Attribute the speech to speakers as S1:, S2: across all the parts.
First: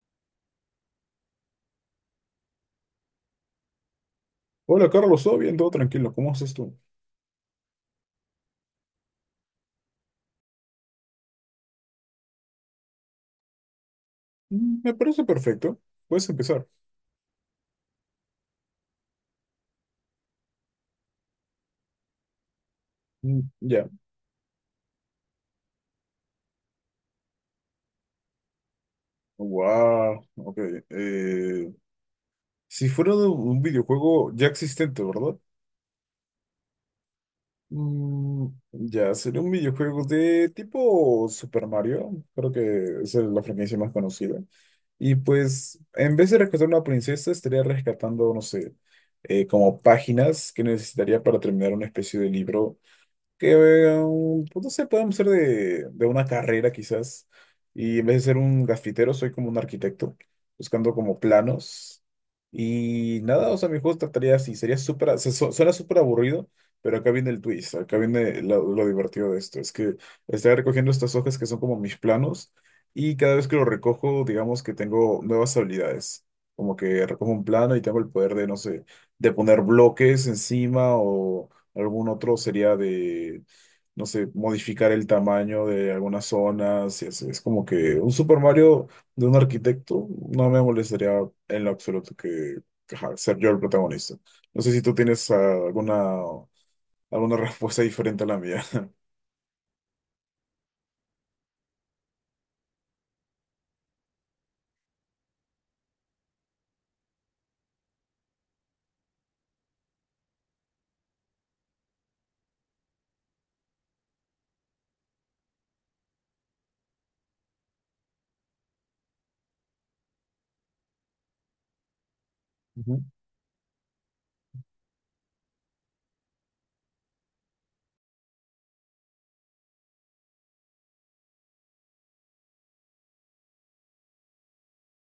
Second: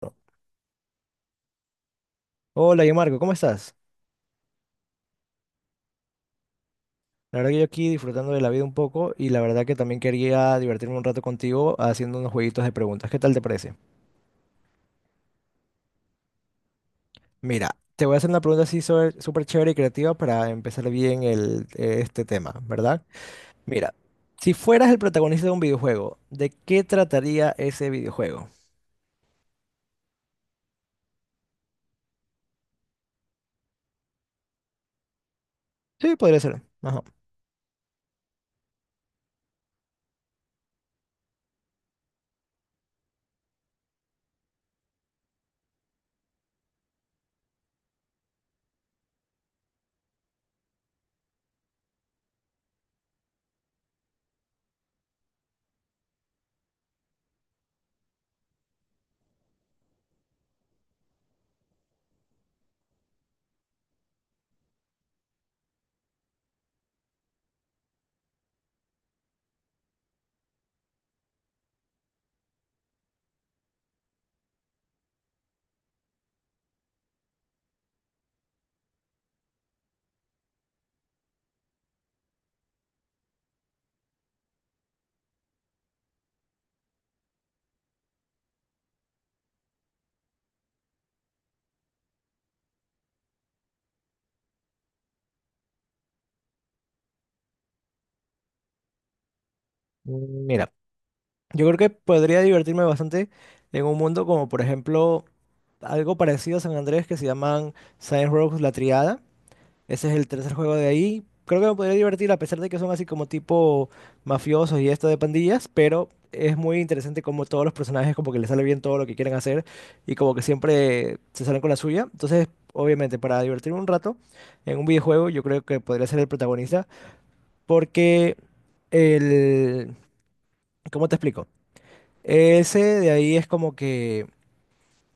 S1: Bueno, hola, yo Marco, ¿cómo estás?
S2: Hola Carlos, todo bien, todo tranquilo, ¿cómo haces tú?
S1: La verdad que yo aquí disfrutando de la vida un poco y la verdad que también quería divertirme un rato contigo haciendo unos jueguitos de preguntas. ¿Qué tal te parece?
S2: Me parece perfecto, puedes empezar.
S1: Mira, te voy a hacer una pregunta así súper chévere y creativa para empezar bien el, este tema, ¿verdad?
S2: Mm, ya.
S1: Mira, si fueras el protagonista de un videojuego, ¿de qué trataría ese videojuego?
S2: Wow, ok. eh, si fuera de un videojuego ya existente, ¿verdad?
S1: Sí, podría ser. Ajá.
S2: Mm, ya, sería un videojuego de tipo Super Mario, creo que esa es la franquicia más conocida. Y pues, en vez de rescatar una princesa, estaría rescatando, no sé, como páginas que necesitaría para terminar una especie de libro. Que, pues no sé, podemos ser de una carrera quizás. Y en vez de ser un grafitero, soy como un arquitecto, buscando como planos. Y nada, o sea, mi juego trataría así, sería súper, suena súper aburrido, pero acá viene el twist, acá viene lo divertido de esto. Es que estoy recogiendo estas hojas que son como mis planos y cada vez que lo recojo, digamos que tengo nuevas habilidades. Como que recojo un plano y tengo el poder de, no sé, de poner bloques encima. Algún otro sería de, no sé, modificar el tamaño de algunas zonas. Y así. Es como que un Super Mario de un arquitecto no me molestaría en lo absoluto que, ajá, ser yo el protagonista. No sé si tú tienes alguna respuesta diferente a la mía.
S1: Mira, yo creo que podría divertirme bastante en un mundo como por ejemplo algo parecido a San Andrés que se llaman Science Row La Triada. Ese es el tercer juego de ahí. Creo que me podría divertir a pesar de que son así como tipo mafiosos y esto de pandillas, pero es muy interesante como todos los personajes como que les sale bien todo lo que quieren hacer y como que siempre se salen con la suya. Entonces,
S2: Ujú.
S1: obviamente, para divertirme un rato en un videojuego, yo creo que podría ser el protagonista porque el... ¿Cómo te explico? Ese de ahí es como que...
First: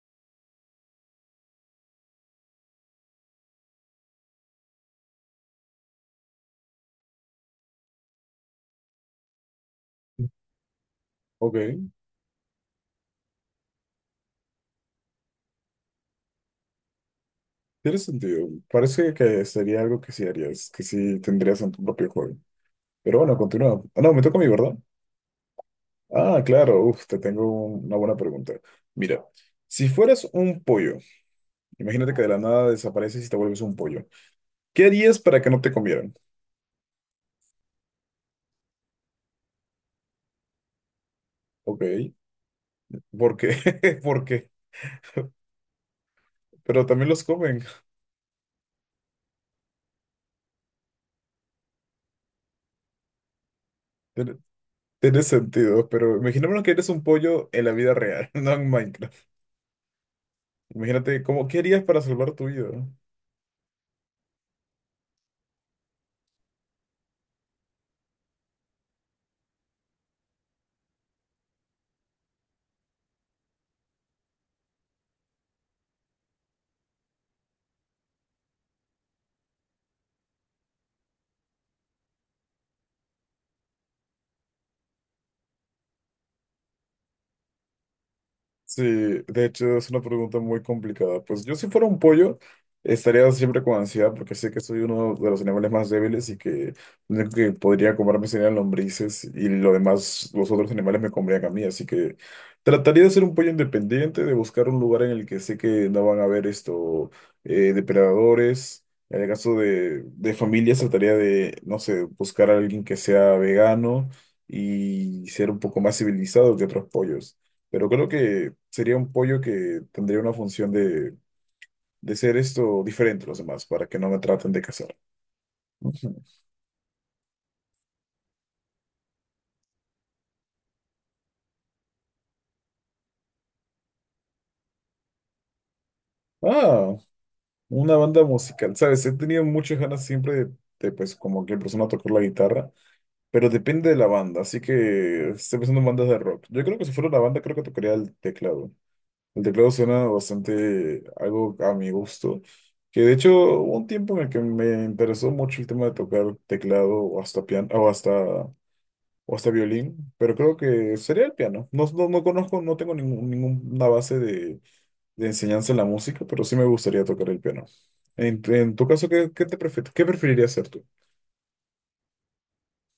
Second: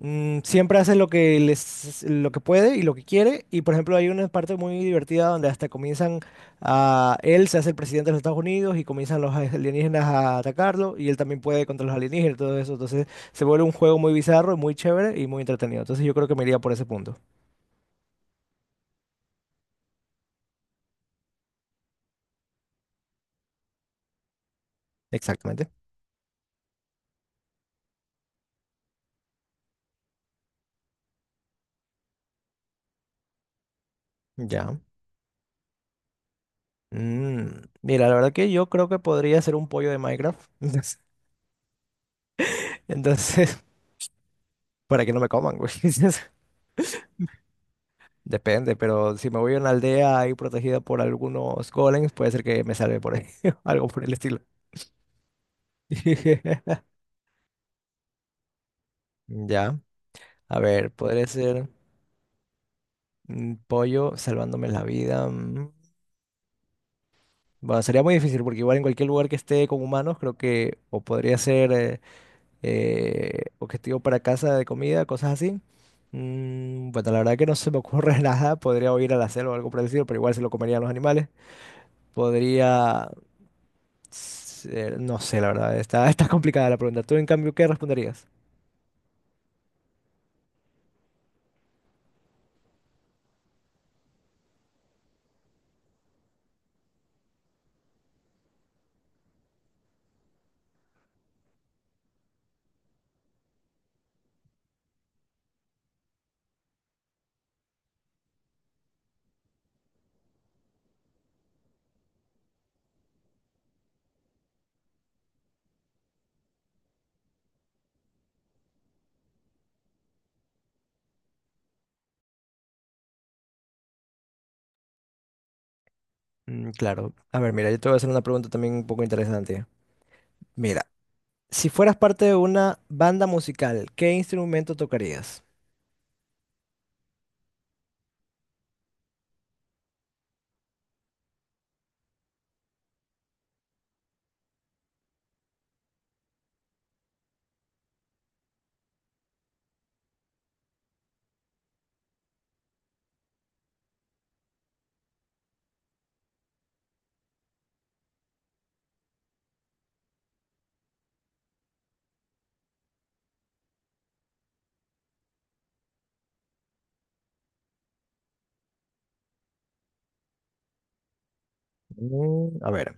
S1: Mm, siempre hace lo que puede y lo que quiere. Y por ejemplo, hay una parte muy divertida donde hasta comienzan a él se hace el presidente de los Estados Unidos y comienzan los alienígenas a atacarlo y él también
S2: Ok,
S1: puede contra los alienígenas y todo eso. Entonces se vuelve un juego muy bizarro, muy chévere y muy entretenido. Entonces yo creo que me iría por ese punto.
S2: tiene sentido. Parece que sería algo que sí harías, que sí tendrías en tu propio juego. Pero bueno, continúa. Ah, no, me toca a mí, ¿verdad?
S1: Exactamente.
S2: Ah, claro, uf, te tengo una buena pregunta. Mira, si fueras un pollo, imagínate que de la nada desapareces y te vuelves un pollo.
S1: Ya.
S2: ¿Qué harías para que no te comieran?
S1: Mm, mira, la verdad que yo creo que podría ser un pollo de Minecraft.
S2: Ok, ¿por qué?
S1: Entonces,
S2: ¿Por qué?
S1: para que no me coman, güey.
S2: Pero también los comen.
S1: Depende, pero si me voy a una aldea ahí protegida por algunos golems, puede ser que me salve por ahí, algo por el
S2: Tiene,
S1: estilo.
S2: tiene sentido, pero imaginémonos que eres un pollo en la vida real, no en Minecraft.
S1: Ya, a ver,
S2: Imagínate,
S1: podría
S2: ¿cómo, qué
S1: ser
S2: harías para salvar tu vida?
S1: un pollo salvándome la vida. Mm. Bueno, sería muy difícil porque igual en cualquier lugar que esté con humanos, creo que o podría ser objetivo para casa de comida, cosas así. Mm, bueno, la verdad que no se me ocurre nada. Podría o ir a la selva o algo por el estilo, pero igual se lo comerían los animales. Podría no sé, la verdad, está, está complicada la pregunta. ¿Tú, en cambio, qué responderías?
S2: Sí, de hecho es una pregunta muy complicada. Pues yo, si fuera un pollo, estaría siempre con ansiedad porque sé que soy uno de los animales más débiles y que lo único que podría comerme serían lombrices y lo demás, los otros animales me comerían a mí. Así que trataría de ser un pollo independiente, de buscar un lugar en el que sé que no van a haber esto, depredadores. En el caso de familias, trataría de, no sé, buscar a alguien que sea vegano y ser un poco más civilizado que otros pollos. Pero creo que sería un pollo que tendría una función de ser esto diferente a los demás, para que no me traten de cazar. Ujú.
S1: Mm, claro. A ver, mira, yo te voy a hacer una pregunta también un poco interesante. Mira, si fueras parte de una banda musical, ¿qué instrumento tocarías?
S2: Ah, una banda musical. Sabes, he tenido muchas ganas siempre de, pues, como que persona tocar la guitarra, pero depende de la banda, así que estoy pensando en bandas de rock. Yo creo que si fuera una banda, creo que tocaría el teclado. El teclado suena bastante algo a mi gusto. Que de hecho, hubo un tiempo en el que me interesó mucho el tema de tocar teclado o hasta piano, o hasta violín, pero creo que sería el piano. No, no, no conozco, no tengo ninguna base de enseñanza en la música, pero sí me gustaría tocar el piano. En tu caso, ¿qué preferirías hacer tú?
S1: Mm, a ver.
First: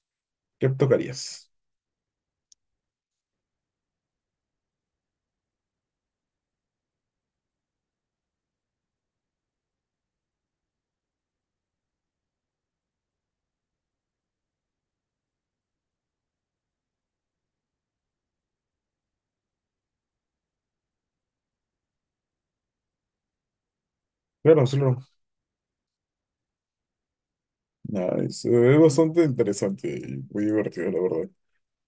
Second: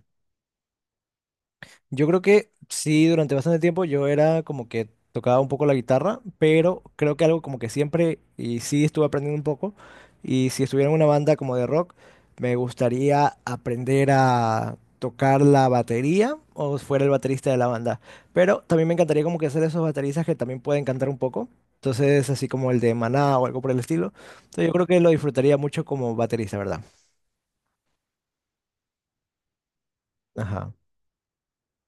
S2: ¿Qué tocarías?
S1: Yo creo que sí, durante bastante tiempo yo era como que tocaba un poco la guitarra, pero creo que algo como que siempre, y sí estuve aprendiendo un poco, y si estuviera en una banda como de rock, me gustaría aprender a tocar la batería o fuera el baterista de la banda. Pero también me encantaría como que hacer esos bateristas que también pueden cantar un poco. Entonces, así como el de Maná o algo por el estilo. Entonces,
S2: Claro,
S1: yo creo
S2: solo.
S1: que lo disfrutaría mucho como baterista, ¿verdad?
S2: Nada, es bastante interesante y muy
S1: Ajá.
S2: divertido, la verdad.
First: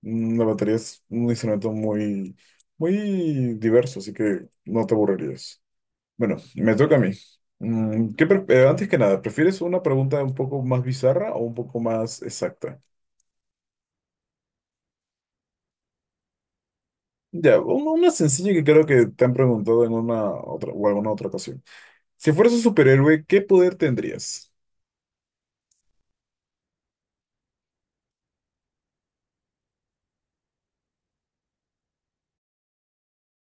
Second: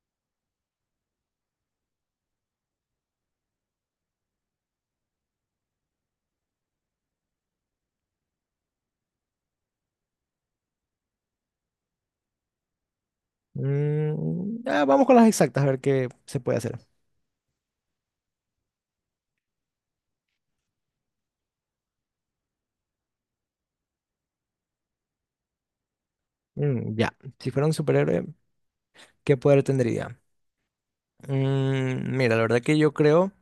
S2: La batería es un instrumento muy, muy diverso, así que no te aburrirías. Bueno, me toca a mí. Antes que nada, ¿prefieres una pregunta un poco más bizarra o un poco más exacta?
S1: Mm, ah, vamos con las exactas, a ver qué se puede hacer.
S2: Ya, una sencilla que creo que te han preguntado en una otra o alguna otra ocasión. Si fueras un superhéroe, ¿qué poder tendrías?
S1: Mm, ya, si fuera un superhéroe, ¿qué poder tendría? Mm, mira, la verdad que yo creo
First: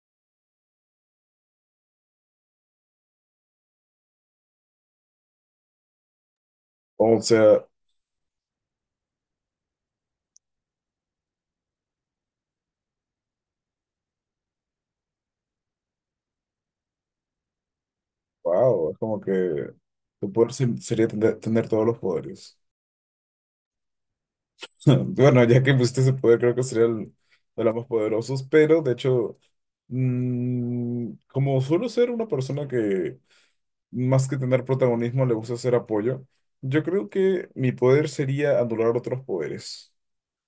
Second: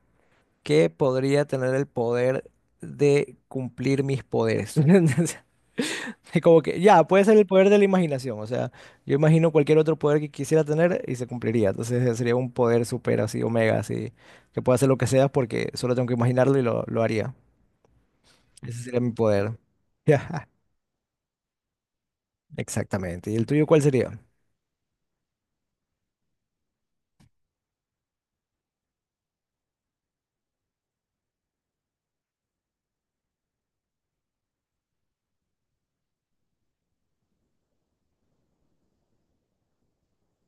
S1: que podría tener el poder de cumplir mis poderes. Es como que ya,
S2: O
S1: puede ser el
S2: sea,
S1: poder de la imaginación. O sea, yo imagino cualquier otro poder que quisiera tener y se cumpliría. Entonces sería un poder super así, omega, así, que pueda hacer lo que sea porque solo tengo que imaginarlo y lo haría. Ese
S2: wow, es
S1: sería mi
S2: como
S1: poder.
S2: que tu poder sería tener, tener todos los poderes.
S1: Exactamente. ¿Y el tuyo cuál sería?
S2: Bueno, ya que pusiste ese poder, creo que sería el de los más poderosos, pero de hecho, como suelo ser una persona que más que tener protagonismo le gusta hacer apoyo, yo creo que mi poder sería anular otros poderes.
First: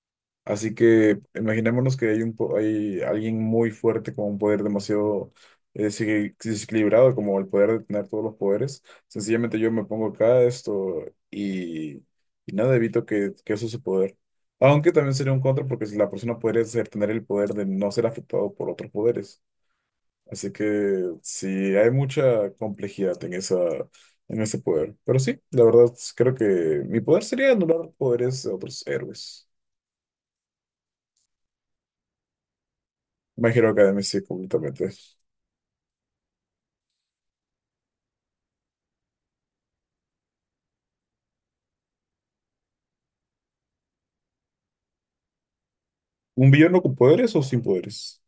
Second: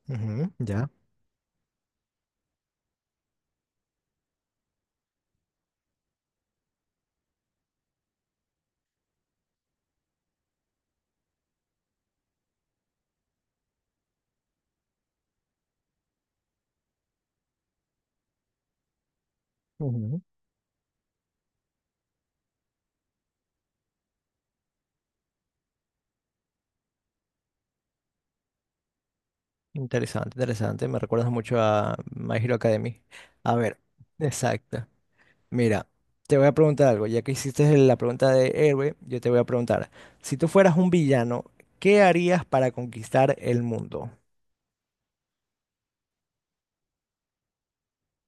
S1: Ujú,
S2: Así
S1: ya.
S2: que imaginémonos que hay alguien muy fuerte con un poder demasiado desequilibrado, como el poder de tener todos los poderes. Sencillamente yo me pongo acá esto y, y nada, evito que eso se poder. Aunque también sería un contra porque si la persona podría ser- tener el poder de no ser afectado por otros poderes. Así que sí, hay mucha complejidad en esa, en ese poder. Pero sí, la verdad creo que mi poder sería anular poderes de otros héroes.
S1: Interesante, interesante. Me recuerdas mucho a My Hero Academy.
S2: My
S1: A
S2: Hero
S1: ver,
S2: Academia, sí,
S1: exacto.
S2: completamente.
S1: Mira, te voy a preguntar algo. Ya que hiciste la pregunta de héroe, yo te voy a preguntar. Si tú fueras un villano, ¿qué harías para conquistar el mundo?
S2: ¿Un villano con poderes o sin poderes?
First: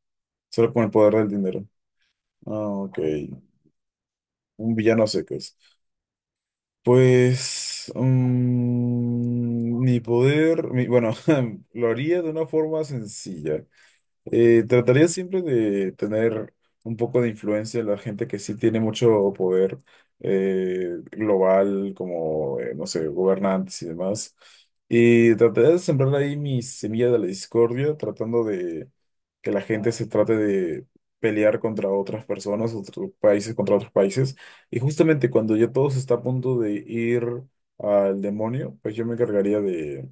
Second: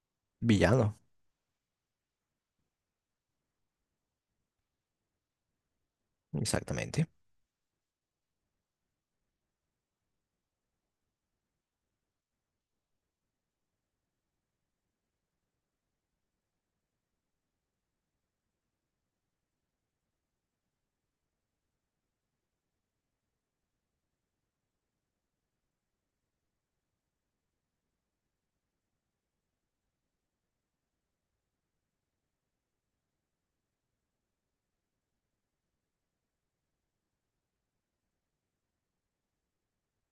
S2: Solo con el
S1: Villano,
S2: poder del dinero. Ah, ok. Un villano a secas.
S1: exactamente.
S2: Pues. Mi poder. Bueno, lo haría de una forma sencilla. Trataría siempre de tener un poco de influencia en la gente que sí tiene mucho poder global, como, no sé, gobernantes y demás. Y trataría de sembrar ahí mi semilla de la discordia, tratando de que la gente se trate de pelear contra otras personas, otros países contra otros países. Y justamente cuando ya todo se está a punto de ir al demonio, pues yo me encargaría de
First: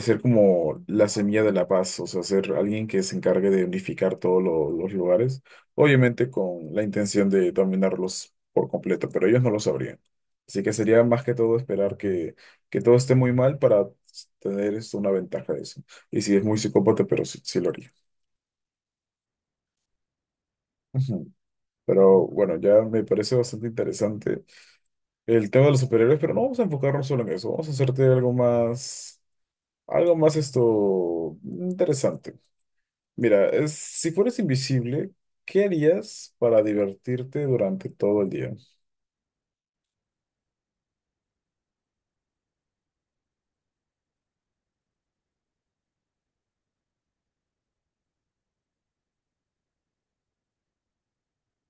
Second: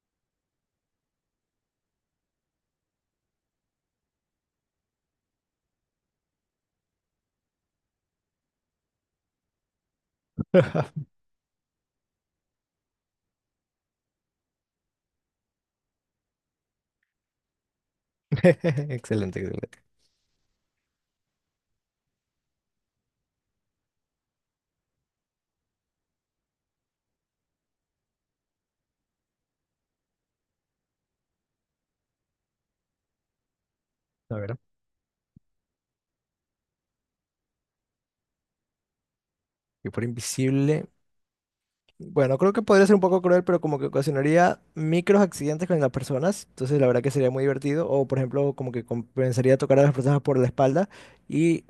S2: ser como la semilla de la paz, o sea, ser alguien que se encargue de unificar todos los lugares, obviamente con la intención de dominarlos por completo, pero ellos no lo sabrían. Así que sería más que todo esperar que todo esté muy mal para tener esto, una ventaja de eso. Y si es muy psicópata, pero sí, sí lo haría.
S1: Excelente, excelente.
S2: Ujú. Pero bueno, ya me parece bastante interesante el tema de los superhéroes, pero no vamos a enfocarnos solo en eso, vamos a hacerte algo más esto interesante. Mira, si
S1: A
S2: fueras
S1: ver.
S2: invisible, ¿qué harías para divertirte durante todo el día?
S1: Y por invisible. Bueno, creo que podría ser un poco cruel, pero como que ocasionaría micros accidentes con las personas. Entonces, la verdad que sería muy divertido. O, por ejemplo, como que compensaría tocar a las personas por la espalda. Y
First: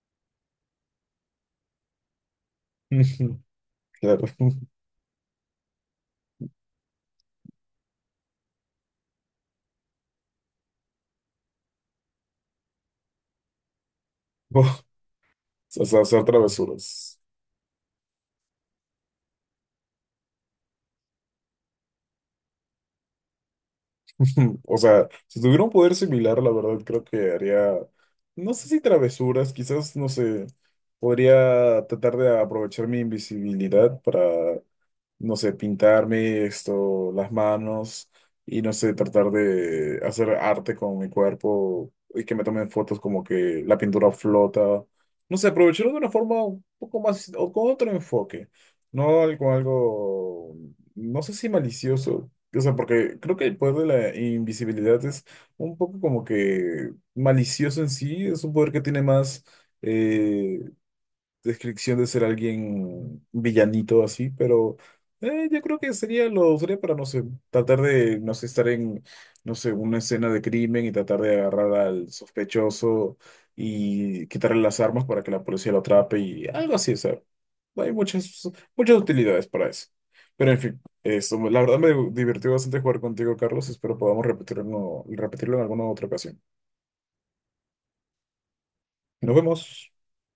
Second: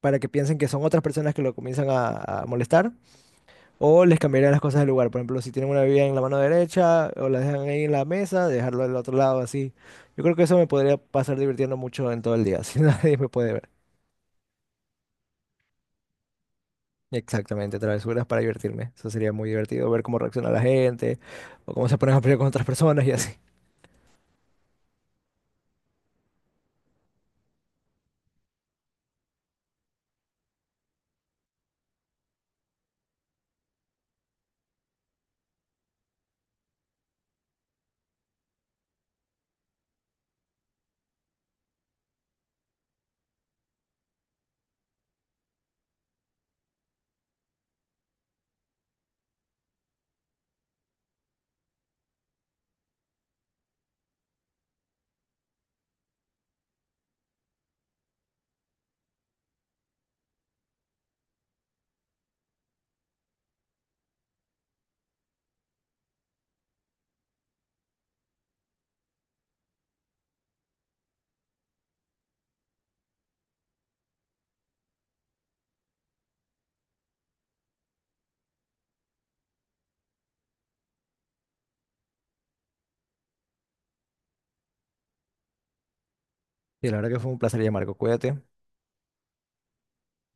S1: para que piensen que son otras personas que lo comienzan a molestar, o les
S2: Claro.
S1: cambiarían las cosas de lugar. Por ejemplo, si tienen una bebida en la mano derecha o la dejan ahí en la mesa, dejarlo del otro lado así. Yo creo que eso me podría pasar divirtiendo mucho en todo el día, si nadie me puede ver.
S2: O sea, hacer travesuras.
S1: Exactamente, travesuras para divertirme. Eso sería muy divertido, ver cómo reacciona la gente o cómo se ponen a pelear con otras personas y así.
S2: O sea, si tuviera un poder similar, la verdad creo que haría, no sé si travesuras, quizás, no sé, podría tratar de aprovechar mi invisibilidad para, no sé, pintarme esto, las manos y no sé, tratar de hacer arte con mi cuerpo y que me tomen fotos como que la pintura flota. No sé, aprovecharlo de una forma un poco más o con otro enfoque, no algo, algo, no sé si malicioso. O sea, porque creo que el poder de la invisibilidad es un poco como que malicioso en sí, es un poder que tiene más, eh, descripción de ser alguien villanito así, pero yo creo que sería lo sería para, no sé, tratar de, no sé, estar en, no sé, una escena de crimen y tratar de agarrar al sospechoso y quitarle las armas para que la policía lo atrape y algo así, o sea, hay muchas, muchas utilidades para eso. Pero en fin, eso, la verdad me divirtió bastante jugar contigo, Carlos. Espero podamos repetirlo en alguna otra ocasión.
S1: Y la verdad que fue un placer, Marco. Cuídate.
S2: Nos vemos.